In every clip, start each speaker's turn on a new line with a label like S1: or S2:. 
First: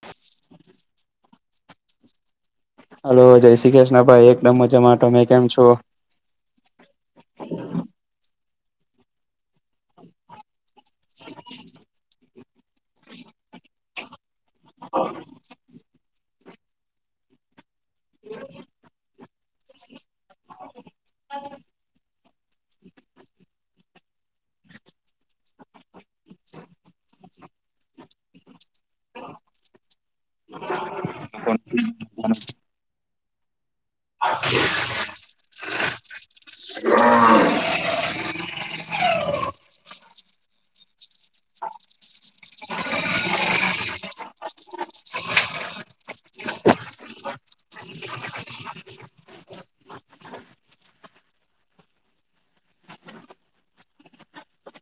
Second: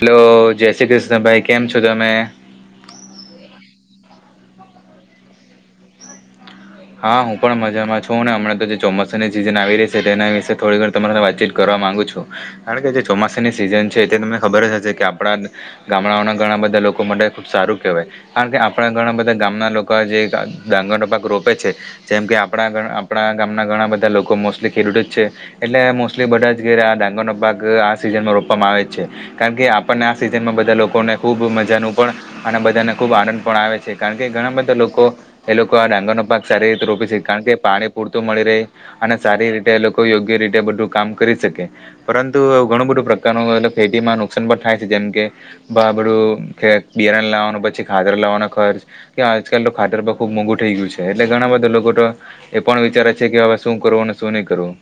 S1: Hello જય શ્રી કૃષ્ણ ભાઈ કેમ છો તમે?
S2: હલો જય શ્રી કૃષ્ણ ભાઈ એકદમ મજા મે કેમ છો?
S1: હા હું પણ મજામાં છું ને હમણા તો જે ચોમાસાની સીઝન આવી રહી છે તેના વિશે થોડી ઘણી તમારી સાથે વાતચીત કરવા માંગુ છું કારણ કે જે ચોમાસાની સિઝન છે એ તે તમે ખબર જ હશે કે આપણા ગામડાંઓના ઘણા બધા લોકો માટે ખૂબ સારું કહેવાય- કારણ કે આપણા ઘણા બધા ગામના લોકો જે ડાંગરનો પાક રો આપ છે જેમ કે આપણા આપણા ગામના ઘણા બધા લોકો મોસ્ટલી ખેડૂતો જ છે. એટલે મોસ્ટલી બધા જ ઘર ડાંગરનો પાક આ સિઝનમાં રોપવામાં આવે જ છે. કારણ કે આપણને આ સિઝનમાં બધા લોકોને ખુબ મજાનું પણ અને બધાને ખુબ આનંદ પણ આવે છે. કારણ કે ઘણા બધા લોકો એ લોકો આ ડાંગર નો પાક સારી રીતે રોપી છે કારણ કે પાણી પૂરતું મળી રહે અને સારી રીતે લોકો યોગ્ય રીતે બધું કામ કરી શકે પરંતુ ઘણું બધું પ્રકારનું ખેતીમાં નુકસાન પણ થાય છે જેમ કે ભાબડું કે બિયારણ લાવવાનું પછી ખાતર લાવવાનો ખર્ચ કે આજકાલ તો ખાતર પર ખુબ મોંઘું થઈ ગયું છે એટલે ઘણા બધા લોકો તો એ પણ વિચારે છે કે હવે શું કરવું અને શું નહી કરવું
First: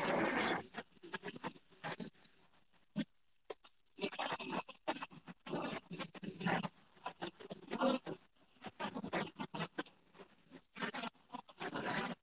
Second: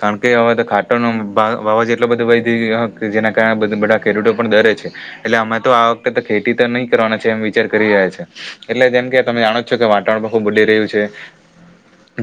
S1: કારણ કે હવે તો ખાતરનો ભાવ જ એટલો બધો વધી ગયો જેના કારણે બાધ ખેડૂતો પણ ડરે છે એટલે અમે તો આ વખતે ખેતી તો નહી કરવાના છે એમ વિચાર કરી રહ્યા છે એટલે જેમ કે તમે જાણો છો કે વાતાવરણ ખુબ બદલી રહ્યું છે.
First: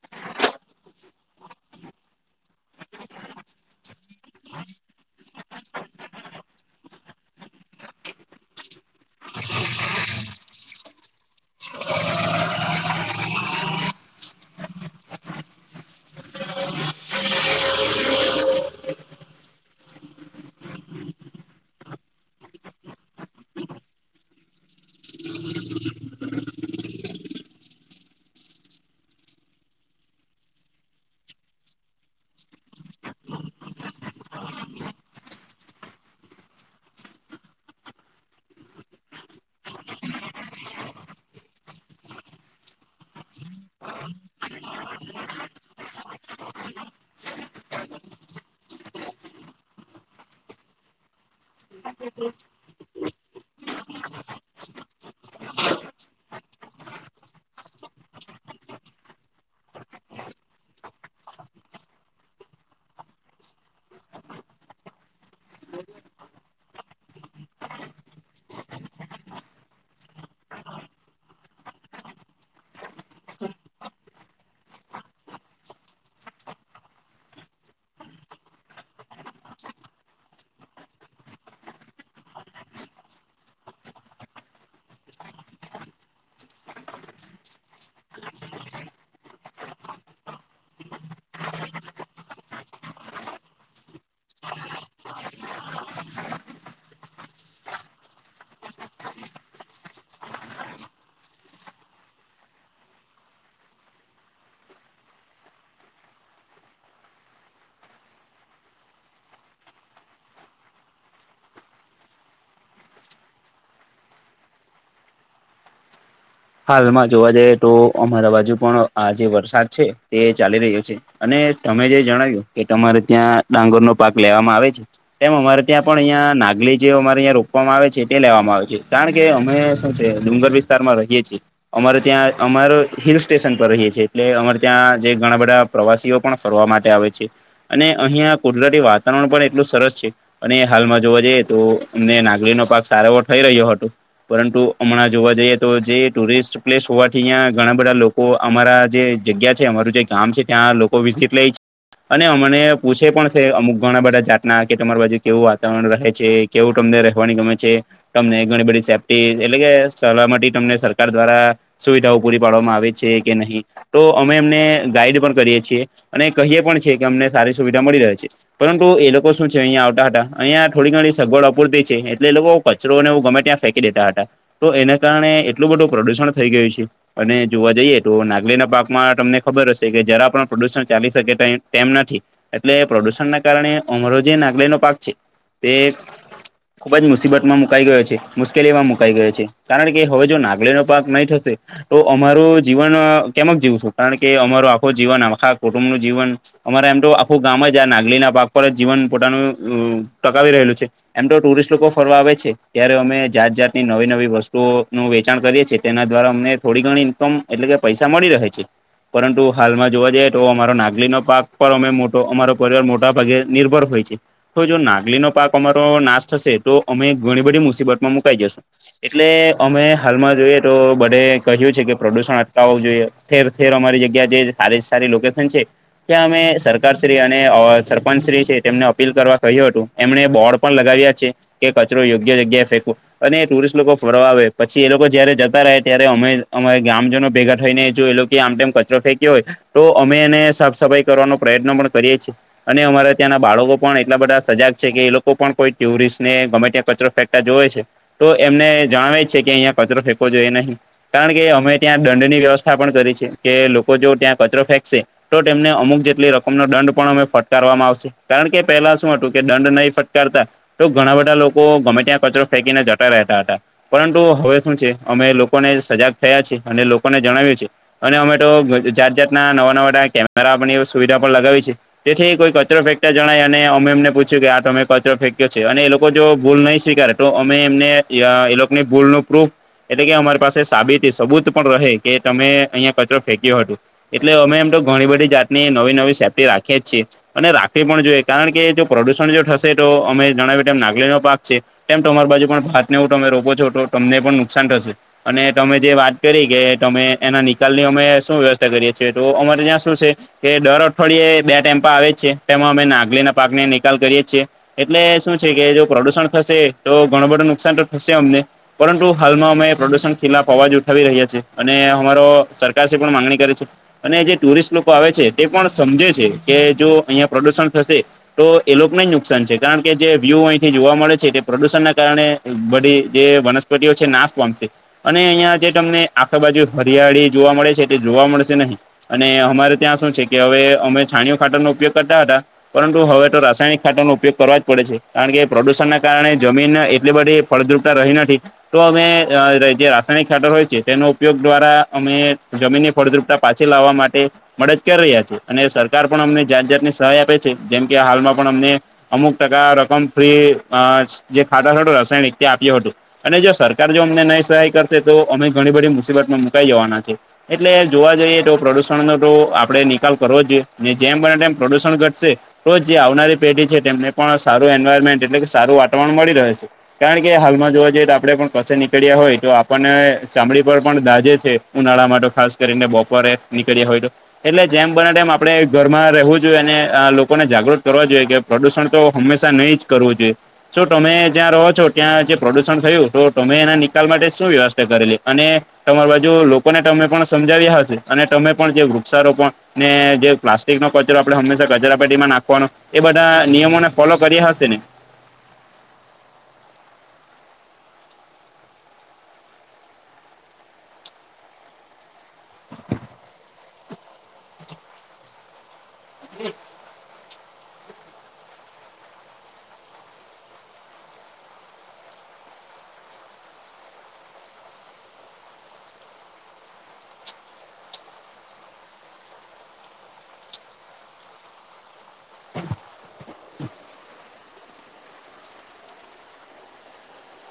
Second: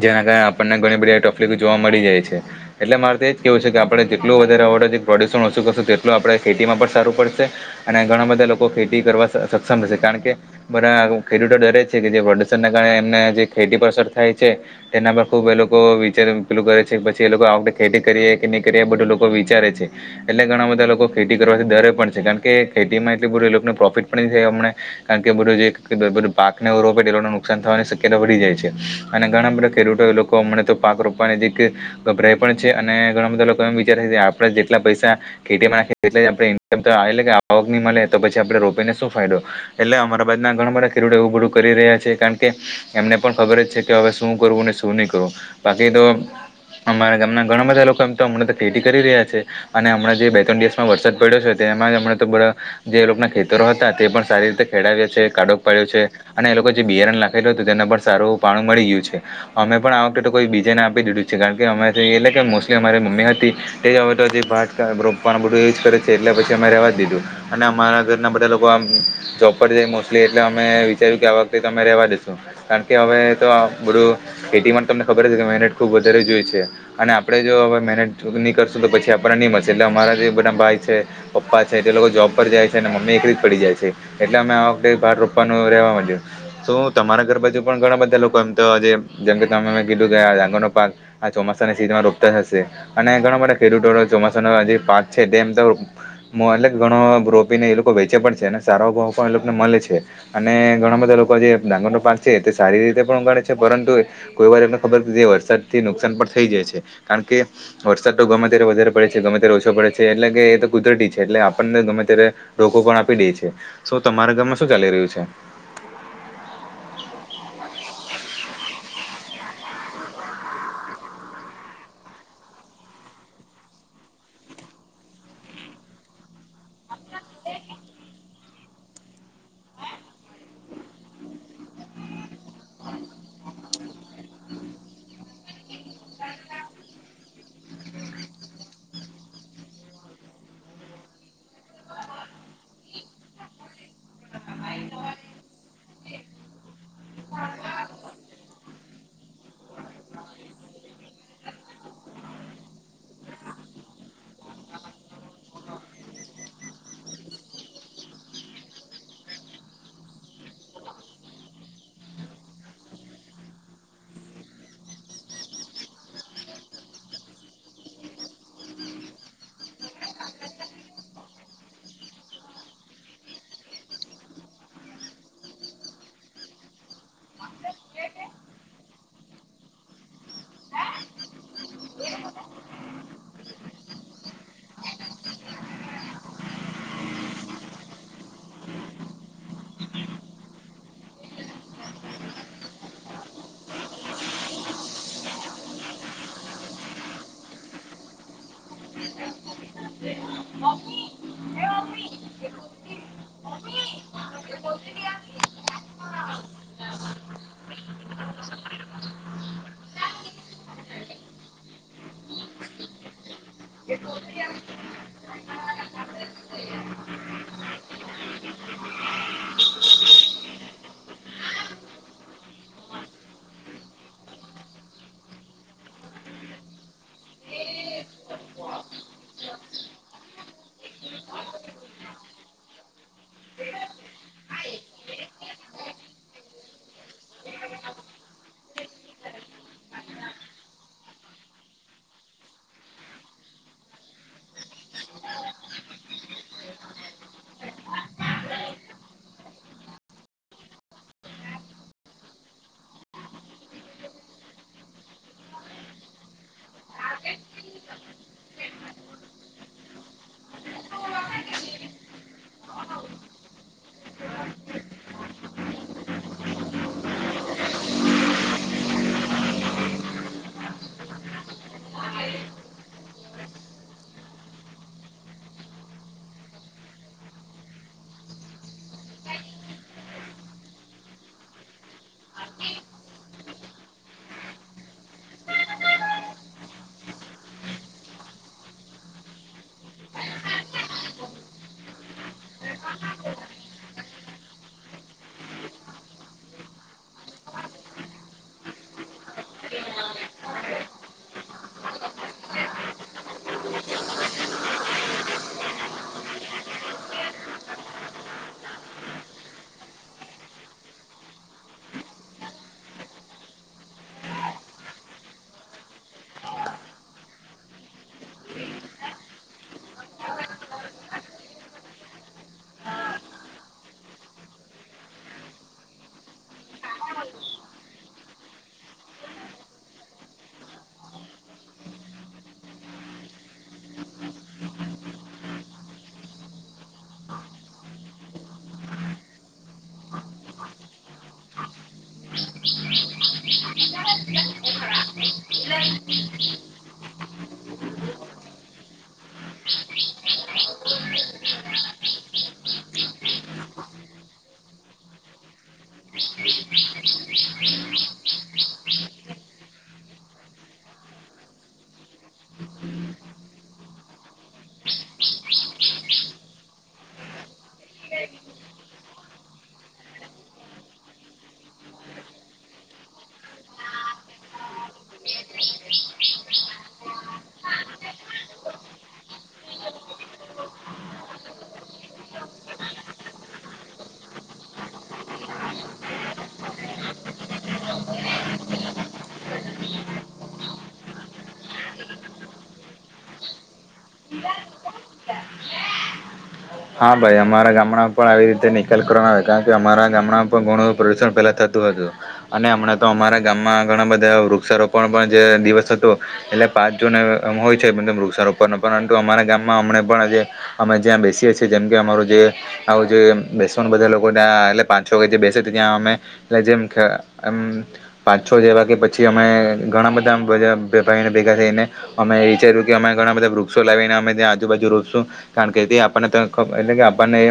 S1: જેના કારણે આપણને ઘણી બધી તકલીફ જોવા મળી જાય છે. એટલે મારે તો એજ કેવું છે કે આપડને જેટલું વધારે પ્રોડક્શન ઓછું કરશું તેટલું આપડણે ખેતી માં પણ સારું પડશે અને ઘણા બધા લોકો ખેતી કરવા સક્ષમ થશે કારણ કે બધા ખેડૂતો ડરે છે કે જે પ્રદુષણ ના કારણે એમને જે ખેતી પર અસર થાય છે. એના પર ખુબ એ લોકો વિચાર પેલું કરે છે પછી એ લોકો આ વખતે ખેતી કરીએ કે નહી કરી એ બધું લોકો વિચારે છે. એટલે ઘણા બધા લોકો ખેતી કરવાથી ડરે પણ છે કારણ કે ખેતી માં એટલી બધું એ લોકોને પ્રોફિટ પણ અમણે કારણ કે બધું જે પાક ને રોપે એ નુકસાન થવાની શક્યતા વધી જાય છે અને ઘણા બધા ખેડૂતો લોકોમ તો પાક રોપવાની જે ગભરાય પણ છે અને ઘણા બધા લોકો એમ વિચારે છે કે આપણા જેટલા પૈસા ખેતીમાં નાખી એ આવકની મળે તો પછી આપડણે રોપીને શું ફાયદો એટલે અમારા બાજ ના ઘણા બધા ખેડુતો એવુ બડધુ કરી રહ્યા છે કારણ કે એમને પણ ખબર જ છે કે હવે શું કરવું ને શું નહી કરવું બાકી તો અમારા ગામના ઘણા બધા લોકો એમ તો હમણાં તો ખેતી કરી રહ્યા છે. અને હમણાં જે બે ત્રણ દિવસમાં વરસાદ પડ્યો છે તેમાં જ હમણા તો બધા જે લોકો ના ખેતરો હતા તે પણ સારી રીતે ખેડાવ્યા છે કાડોક પાડ્યો છે અને એ લોકો જે બિયારણ લાગ્યા થલ હતું તેને પણ સારું પાણું મળી ગયું છે. અમે પણ આ વખતે તો કોઈ બીજેને આપી દીધું છે કારણ કે અમે એટલે કે મોસ્ટલી અમારી મમ્મી હતી તે જ હવે તો જે રોપવાનું બધું યુ કરે છે એટલે પછી અમે રેવા જ દીધું અને અમારા ઘરના બધા લોકો આમ જોબ પર જાય મોસ્ટલી એટલે અમે વિચાર્યું કે આ વખતે તમે રેવા દશુ. કારણ કે હવે તો બધું ખેતી તમને ખબર કે મેનટ ખુબ વધારે જોય છે. અને આપણેે જો હવે મેનટ નહી કરશું તો પછી આપણને નહી મળશે એટલે અમારા જે બધા ભાઈ છે. પપ્પા છે તે લોકો જોબ પર જાય છે અને મમ્મી એક રીત પડી જાય છે. એટલે અમે આ વખતે બાર રોપવાનું રેવા માંડ્યું તો તમારા ઘર બાજુ પણ ઘણા બધા લોકો એમ તોજ જેમ કે તમે મને કીધું ગયા ડાંગર નો પાક આ ચોમાસાની સીઝનમાં રોપાતા હશે અને ઘણા બધા ખેડૂતો ચોમાસાનો જે પાક છે તેમ તો એટલે ઘણો રોપીને એ લોકો વેચે પણ છે અને સારો ભાવ પણ એ લોકોને મળે છે. અને ઘણા બધા લોકો જે ડાંગર નો પાક છે તે સારી રીતે પણ ઉગાડે છે પરંતુ કોઈ વાર એમને ખબર વરસાદ થી નુકસાન પણ થઈ જાય છે કારણ કે વરસાદ તો ગમે ત્યારે વધારે પડે છે ગમે ત્યારે ઓછો પડે છે એટલે કે એ તો કુદરતી છે એટલે આપણને ગમે ત્યારે રોકો પણ આપી દે છે તો તમારા ગામમાં શું ચાલી રહ્યું છે?
S2: હાલમાં જોવા જઈએ તો અમારા બાજુ પણ આ જે વરસાદ છે તે ચાલી રહ્યો છે અને તમે જે જણાવ્યું કે તમારે ત્યાં ડાંગર નો પાક લેવામાં આવે છે. તેમ અમારે ત્યાં પણ અહિયાં નાગલી જે અમારે અહં રોપવામાં આવે છે તે લેવામાં આવે છે કારણ કે અમે ડુંગર વિસ્તાર માં રહીએ છી અમારે ત્યાં અમાર હિલ સ્ટેશન પર રહીએ છીએ એટલે અમારે ત્યાં જે ઘણા બધા પ્રવાસીઓ પણ ફર માટે આવે છે અને અહિયાં કુદરતી વાતાવરણ પણ એટલું સરસ છે અને હાલમાં જોવા જઈએ તો અમને નાગણીનોો પાક સારો એવો થઈ રહ્યો હતો પરંતુ હમણાં જોવા જઈએ તો જે ટુરિસ્ટ પ્લેસ હોવાથી અહં ઘણા બધા લોકો અમારા જે જગ્યા છે અમારું જે ગામ છે ત્યાં ઓબીસીટલે અને અમને પૂછે પણ છે અમુક ઘણા બધા જાતના કે તમારી બાજુ કેવું વાતાવરણ રહે છે કેવું તમને રહેવાની ગમે છે તમને ઘણી બધી સેફ્ટી એટલે કે સલાહ માટે તમને સર સર દ્વારા સુવિધાઓ પૂરી પાડવામાં આવે છે કે નહી તો અમે એમને ગાઈડ પણ કરીએ છીએ અને કહીએ પણ છે કે અમને સારી સુવિધા મળી રહે છે પરંતુ એ લોકો શું છે અહિયાયા આવતા હતા અહિયાં થોડી ઘડી સગવડ અપૂરતી છે એટલે એ લોકો ઓ જ કરોને એું ગમે ત્યાં ફેંકી દેતા હતા તો એને કારણે એટલું બધું પ્રદુષણ થઈ ગયું છે અને જોવા જઈએ તો નાગલીના પાકમાં તમને ખબર હશે કે જરા પણ પ્રદુષણ ચાલી શકે તેમ નથી એટલે પ્રદુષણ ના કારણે અમરો જે નાગલેનોો પાક છે તે ખુબ જ મુસીબત માં મુકાઈ ગયો છે મુશ્કેલીમાં મુકાઈ ગયો છે કારણ કે હવે જો નાગલી નો પાક માય થશે તો અમારું જીવન કેમ જીવું છું કારણ કે અમાર આખો જીવન આખા કુટુંબ ન જીવન અમારે એમ તો આખું ગામ જ આ નાગલી ના પાક પર જીવન પોતાનું ટકાવી રહેલું છે એમ તો ટુરિસ્ટ લોકો ફરવા આવે છે ત્યારે અમે જાત જાતની નવી નવી વસ્તુઓ નું વેચાણ કરીએ છીએ તેના દ્વારા અમને થોડી ઘણી ઇન્કમ એટલે કે પૈસા મળી રહે છે પરંતુ હાલમાં જોવા જઈએ તો અમારો નાગલી ન પાક પર અમેટો અમારો પરિવાર મોટા ભાગે નિર્ભર હોય છે તો જો નાગલી નો પાક અમારો નાશ થશે તો અમે ઘણી બધી મુસીબતમાં મુકાઈ જશું એટલે અમે હાલમાં જોઈએ તો બડે કહ્યું છે કે પ્રદુષણ અટતા હોવું જોઈએ ઠેર ઠેર અમારી જગ્યા જે સારી સારી લોકેશન છે ત્યા અમે સરકારશ્રી અને સરપંચશ્રી છે તેમને અપીલ કરવા કહ્યું હતું એમણે બોર્ડ પણ લગાવ્યા છે કે કચરો યોગ્ય જગ્યાએ ફેંકવ અને એ ટુરિસ્ટ લોકો ફરવા આવે પછી એ લોકો જયારે જતા રહે ત્યારે અમે અમા ગામજનો ભેગા થઈને જો એ લોકો આમમ કચરો ફેં્યો હોય તો અમે એને સાફ સફાઈ કરવાનો પ્રયત્ન પણ કરીએ છીએ અને અમારા ત્યાંના બાળકો પણ એટલા બધા સજાગ છે કે એ લોકો પણ કોઈ ટ્યુરિસ્ટને ગમે ત્યાં કચરો ફે જોવે છે તો એમને જણાવે જ છે કે અહિયાં કચરો ફેંકોો જોઈએ નહીં કારણ કે અમે ત્યાં દંડની વ્યવસ્થા પણ કરી છે કે લોકો જો ત્યાં કચરો ફેંકશે તો તેમને અમુક જેટલી રકમ ન દંડ પણ અમે ફટકારવામાં આવશે કારણ કે પહેલા શું હતું કે દંડ નહીં ફટકારતા તો ઘણા બધા લોકો ગમે ત્યાં કચરો ફેંકીને જતા રહેતા હતા પરંતુ હવે શું છે અમે લોકોને સજાગ થયા છી અને લોકોને જણાવ્યું છે અને અમે તો જાત જાતના નવા નવા કેમેરા સુવિધા પણ લગાવી છે તેથી કોઈ કચરો ફેંતા જણાય અને અમે એમને પૂછ્યું કે આ તમે કચરો ફેંક્યો છે અને એ લોકો જો ભૂલ નહીં સ્વીકારારે તો અમે એમને એ લોકોની ભૂલ ન પ્રૂફ એટલે કે અમારી પાસે સાબિતી સબૂત પણ રહે કે તમે અહીિયાંયા કચરો ફેંક્યો હતો એટલે અમે એમ તો ઘણી બધી જાતની નવી નવી સેફ્ટી રાખીે જ છીએ અને રાખવી પણ જોઈએ કારણ કે જો પ્રદુષણ જો થશે તો અમે જણાવી તેમ નાગલી નો પાક છે, તેમ તમારી બાજુ પણ ભાતનેવું તમે રોકો છો તો તમને પણ નુકસાન થશે અને તમે જે વાત કરી કે તમે એના નિકાલની અમે શું વ્યવસ્થા કરીએ છીએ તો અમારે ત્યાં શું છે, કે દર અઠવાડિયે બે ટેમ્પા આવે છે તેમાં અમે નાગલી ના પાકને નિકાલ કરીએ છીએ, એટલે શું છે કે જો પ્રદુષણ થશે તો ઘણું બધું નુકસાન તો થશે અમને પરંતુ હાલમાં અમે પ્રદુષણ ખિલા અવાજ ઉઠાવી રહ્યા છીએ અને અમારો સરકાર સે પણ માંગણી કરી છે, અને જે ટુરિસ્ટ લોકો આવે છે તે પણ સમજે છે કે જો અહિયાં પ્રદુષણ થશે, તો એ લોકોને જ નુકસાન છે, કારણ કે જે વ્યૂ અહીંથી જોવા મળે છે તે પ્રદુષણ ના કારણે બડી જે વનસ્પતિઓ છે, નાશ પામશે અને અહિયા જે તમને આખા બાજુ હરિયાળી જોવા મળે છે, જોવા મળશે નહીં અને અમારે ત્યાં શું છે કે હવે અમે છાણીયુ ખાતરનો ઉપયોગ કરતા હતા, પરંતુ હવે તો રાસાયણિક ખાતર નો ઉપયોગ કરવા જ પડે છે કારણ કે પ્રદૂષણ ના કારણે જમીન એટલી બધી ફળદ્રુપતા રહી નથી, તો અમે જે રાસાયણિક ખાતર હોય છે, તેનો ઉપયોગ દ્વારા અમે જમીનની ફળદ્રુપતા પાછી લાવવા માટે મદદ કરી રહ્યા છે, અને સરકાર પણ અમને જાત જાતની સહાય આપે છે જેમકે હાલમાં પણ અમને અમુક ટકા રકમ ફ્રી જે ખાધા થો રાસાયણિક ત્યત એ હતું અને જો સરકાર જો અમને નહી સહાય કરશે તો અમે ઘણી બધી મુસીબતમાં મુકાઈ જવાના છે, એટલે જોવા જઈએ તો પ્રદુષણનો તો આપડે નિકાલ કરવો જ જોઈએ જેમ બને તેમ પ્રદુષણ ઘટશે, રોજ જે આવનારી પેઢી છે તેમને પણ સારું એન્વાયરમેન્ટ એટલે કે સારું વાતાવરણ મળી રહે છે. કારણ કે હાલમાં જોવા જઈએ તો આપડે પણ કસે નીકળ્યા હોય તો આપણને ચામડી પર પણ દાજે છે, ઉનાળા માટે ખાસ કરીને બપોરે નીકળ્યા હોય તો. એટલે જેમ બને ટમ આપડણે ઘરમાં રહેવું જોઈએ અને લોકોને જાગૃત કરવા જોઈએ કે પ્રદુષણ તો હંમેશા નહી જ કરવું જોઈએ, શુ તમે જ્યાં રહો છો ત્યાં જે પ્રદૂષણ થયું તો તમે એના નિકાલ માટે શું વ્યવસ્થા કરેલી અને તમારી બાજુ લોકોને તમે પણ સમજાવ્યા હશે, અને તમે પણ જે વૃક્ષારો પણ ને જે પ્લાસ્ટિક નો કચરો આપડણે હંમેશા કચરા પેટીમાં નાખવાનો, એ બધા નિયમોને ફોલો કર્યા હશે ને.
S1: હા, ભાઈ અમારા ગામડા પણ આવી રીતે નિકાલ કરવા આવે કારણ કે અમારા ગામડામાં પણ ઘણું પ્રદુષણ પહેલા થતું હતું, અને હમણાં તો અમારા ગામમાં ઘણા બધા વૃક્ષારોપણ પણ જે દિવસ તો એટલે પાંચ જને હોય છે, વૃક્ષાર ઉપર ન પરંતુ અમારા ગામમાં અમને પણ અમે જ્યાં બેસીએ છીએ, જેમ કે અમારું જે આવું જે બેસવા બધા લોકો ત્યાં એટલે પાંચ છો વાગે જે બેસે છે ત્યાં અમે લ જેમકે એમ પાછ છો જેવા કે પછી અમે ઘણા બધા વેપારીને ભેગા થઈને, અમે વિચાર્યું કે અમે ઘણા બધા વૃક્ષો લાવીને અમે ત્યાં આજુબાજુ રોપશું કારણ કે આપણને ખ એટલે કે આપણને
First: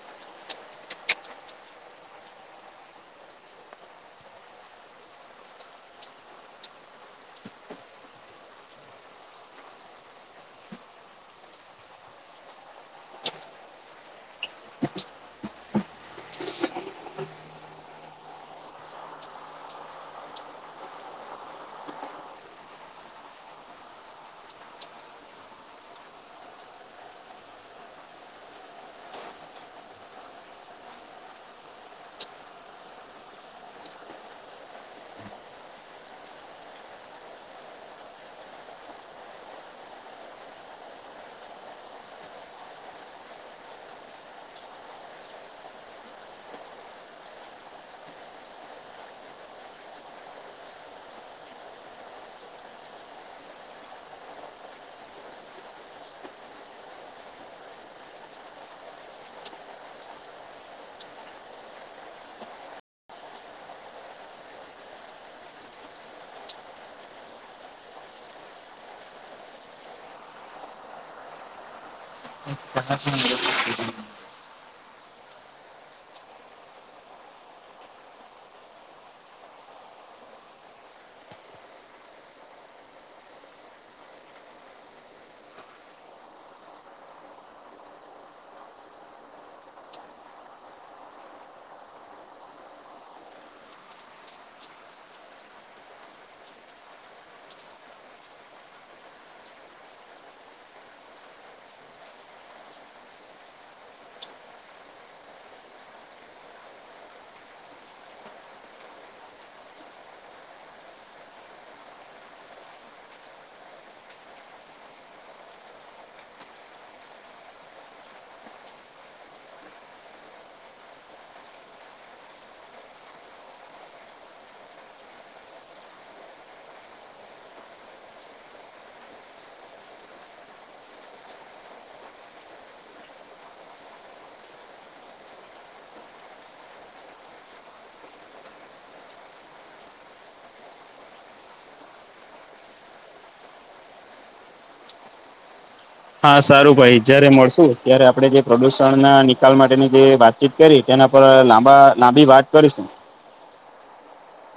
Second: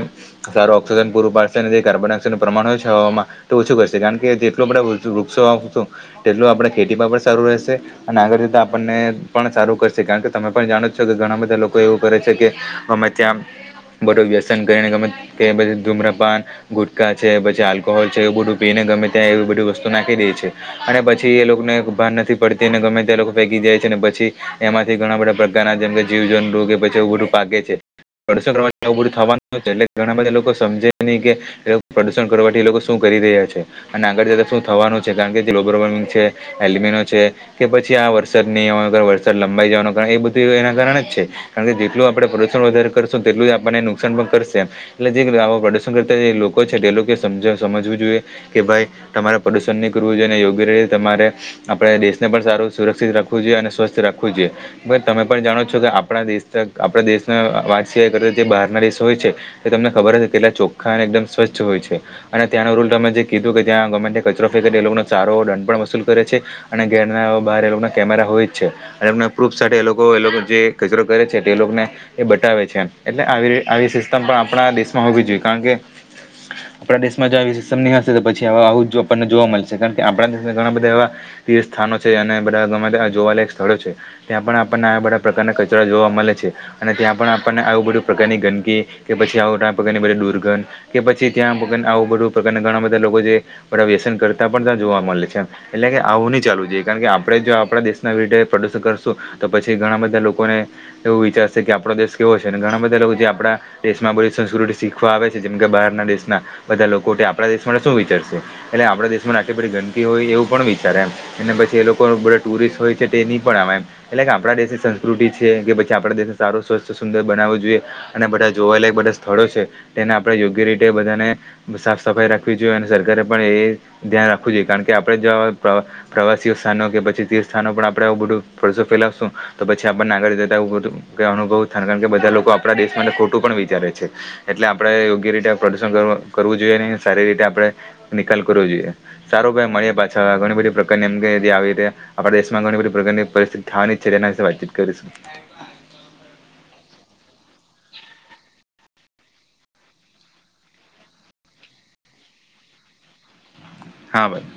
S1: સારું ઓક્સિજન પૂરું પાડશે અને જે કાર્બન ડાયોક્સાઇડનું પ્રમાણ હોય છે, હવામાં તો ઓછું કરશે કારણ કે જેટલું આપણે વૃક્ષો આપશું તેટલું આપણે ખેતીમાં પણ સારું રહેશે. અને આગળ જીતા આપણને પણ સારું કરશે, કારણ કે તમે પણ જાણો છો કે ઘણા બધા લોકો એવું કરે છે, કે હમે ત્યા બટું વ્યસન કરીને ગમે કે બધું ધૂમ્રપાન ગુટકા છે પછી આલ્કોહોલ છે એવું બધું પીને ગમે ત્યાં એવી બધી વસ્તુ નાખી દે છે. અને પછી એ લોકોને ભાર નથી પડતી ગમે ત જેમ જીવ જનોગ પછધું પાે છે પણ તમે બધું થવાનું એટલે ઘણા બધા લોકો સમજે નહી, કે એ લોકો પ્રદુષણ કરવાથી એ લોકો શું કરી રહ્યા છે, અને આગળ જતા શું થવાનું છે કારણ કે ગ્લોબલ વોર્મિંગ છે. એલમીનો છે કે પછી આ વરસાદ નહીં આવવાનો કાર વરસાદ લંબાઈ જવાનું કારણ એ બધું એના કારણે જ છે. કારણ કે જેટલું આપણે પ્રદુષણ વધારે કરશું તેટલું આપ ને નુકસાન પણ કરશે એમ એટલે જે પ્રદર્શન કરતા જે લોકો છે તે લોકો સમજવું જોઈએ કે ભાઈ તમારે પ્રદુશન નહી કરવું જોઈએને યોગ્ય રીતે તમારે આપડણે દેશને પણ સારું સુરક્ષિત રાખવું જોઈએ અને સ્વસ્થ રાખવું જોઈએ તમે પણ જાણો છો કે આપણા દેશ આપણા દેશ વાતચી કરે જે બહાર ના દેશ હોય છે તે તમને ખબર હ એટલા ચોખ્ખા અને એકદમ સ્વચ્છ હોય છે અને ત્યાંનો રૂલ તમે જે કીધું કે ત્યાં ગવર્મેન્ટ કચરો ફે એ લોકોનો સારો દંડ પણ વસૂલ કરે છે અને ઘેરના બહાર એ લોકો ના કેમેરા હોય જ છે એમ પ્રૂફ સાથે એ લોકો એ લોકો જે કચરો કરે છે તે એ લોકોને એ બતાવે છે એટલે આવી આવી સિસ્ટમ પણ આપણા દેશમાં હોવી જોઈએ કારણ કે આપણા દેશમાં જો સિમ નહીં હશે તો પછી આવ જ આપણને જોવા મળશે કારણ કે આપણા દેશ ઘણા બધા એવા તે સ્થાનો છે અને બધા ગમે જોવાલાક સ્થળો છે ત્યાં પણ આપણને આવા બધા પ્રકારના કચરા જોવા મળે છે અને ત્યાં પણ આપણને આવું બધું પ્રકારની ગંદકી કે પછી આવ આ પ્રકારની બધી દુર્ગંધ કે પછી ત્યાં આવું બધું પ્રકારના ઘણા બધા લોકો જે બધા વ્યસન કરતા પણ ત્યાં જોવા મળે છે એટલે કે આવું નહી ચાલું જોઈએ કારણ કે આપણે જો આપણા દેશના વિધ પ્રદર્શન કરશું તો પછી ઘણા બધા લોકોને એવું વિચારશે કે આપડો દેશ કેવો છે ઘણા બધા બધા લોકો જે આપણા દેશમાં બધી સંસ્કૃતિ શીખવા આવે છે જેમ કે બહારના દેશના બધા લોકો આપણા દેશ માટે શું વિચારશે એટલે આપણા દેશમાં આટલી બધી ગંદકી હોય એવું પણ વિચારે એમ અને પછી એ લોકો બધા ટુરિસ્ટ હોય છે તે નહી પણ આવે એમ એટલે કે આપડા દેશની સંસ્કૃતિ છે કે પછી આપણા દેશ સારો સ્વચ્છ સુંદર બનાવો જોઈએ અને બધા જોવાયેલા બધા સ્થળો છે તેને આપણે યોગ્ય રીતે બધાને સાફ સફાઈ રાખવી જોઈએ અને સરકારે પણ એ ધ્યાન રાખવું જોઈએ કારણ કે આપણે જો પ્રવાસીઓ સ્થાનો કે પછી તે સ્થાનો પણ આપણેે આવ બધું પરરસો ફેલાવશું તો પછી આપણને નાગર જતા એવ બધું કે અનુભવ થ કારણ કે બધા લોકો આપણા દેશ ને ખોટું પણ વિચારે છે એટલે આપડણે યોગ્ય રીતે પ્રદુષણ કરવું જોઈએ સારી રીતે આપણે નિકાલ કરવો જોઈએ સારું ભ મળીએ પાછા ઘણી બધી પ્રકારની એમ કે જે આવી ર્યા આપણા દેશમાં ઘણી બધી પ્રગતિની પરિસ્થિતિ થા જ છે એના વાતીત કરીશું
S2: હા સારું ભાઈ જયારે મળશું ત્યારે આપણે જે પ્રદુષણ ના નિકાલ માટેની જે વાત ચી કરી તેના પર લાંબા લાંબી વાત કરીશું
S1: હા ભાઈ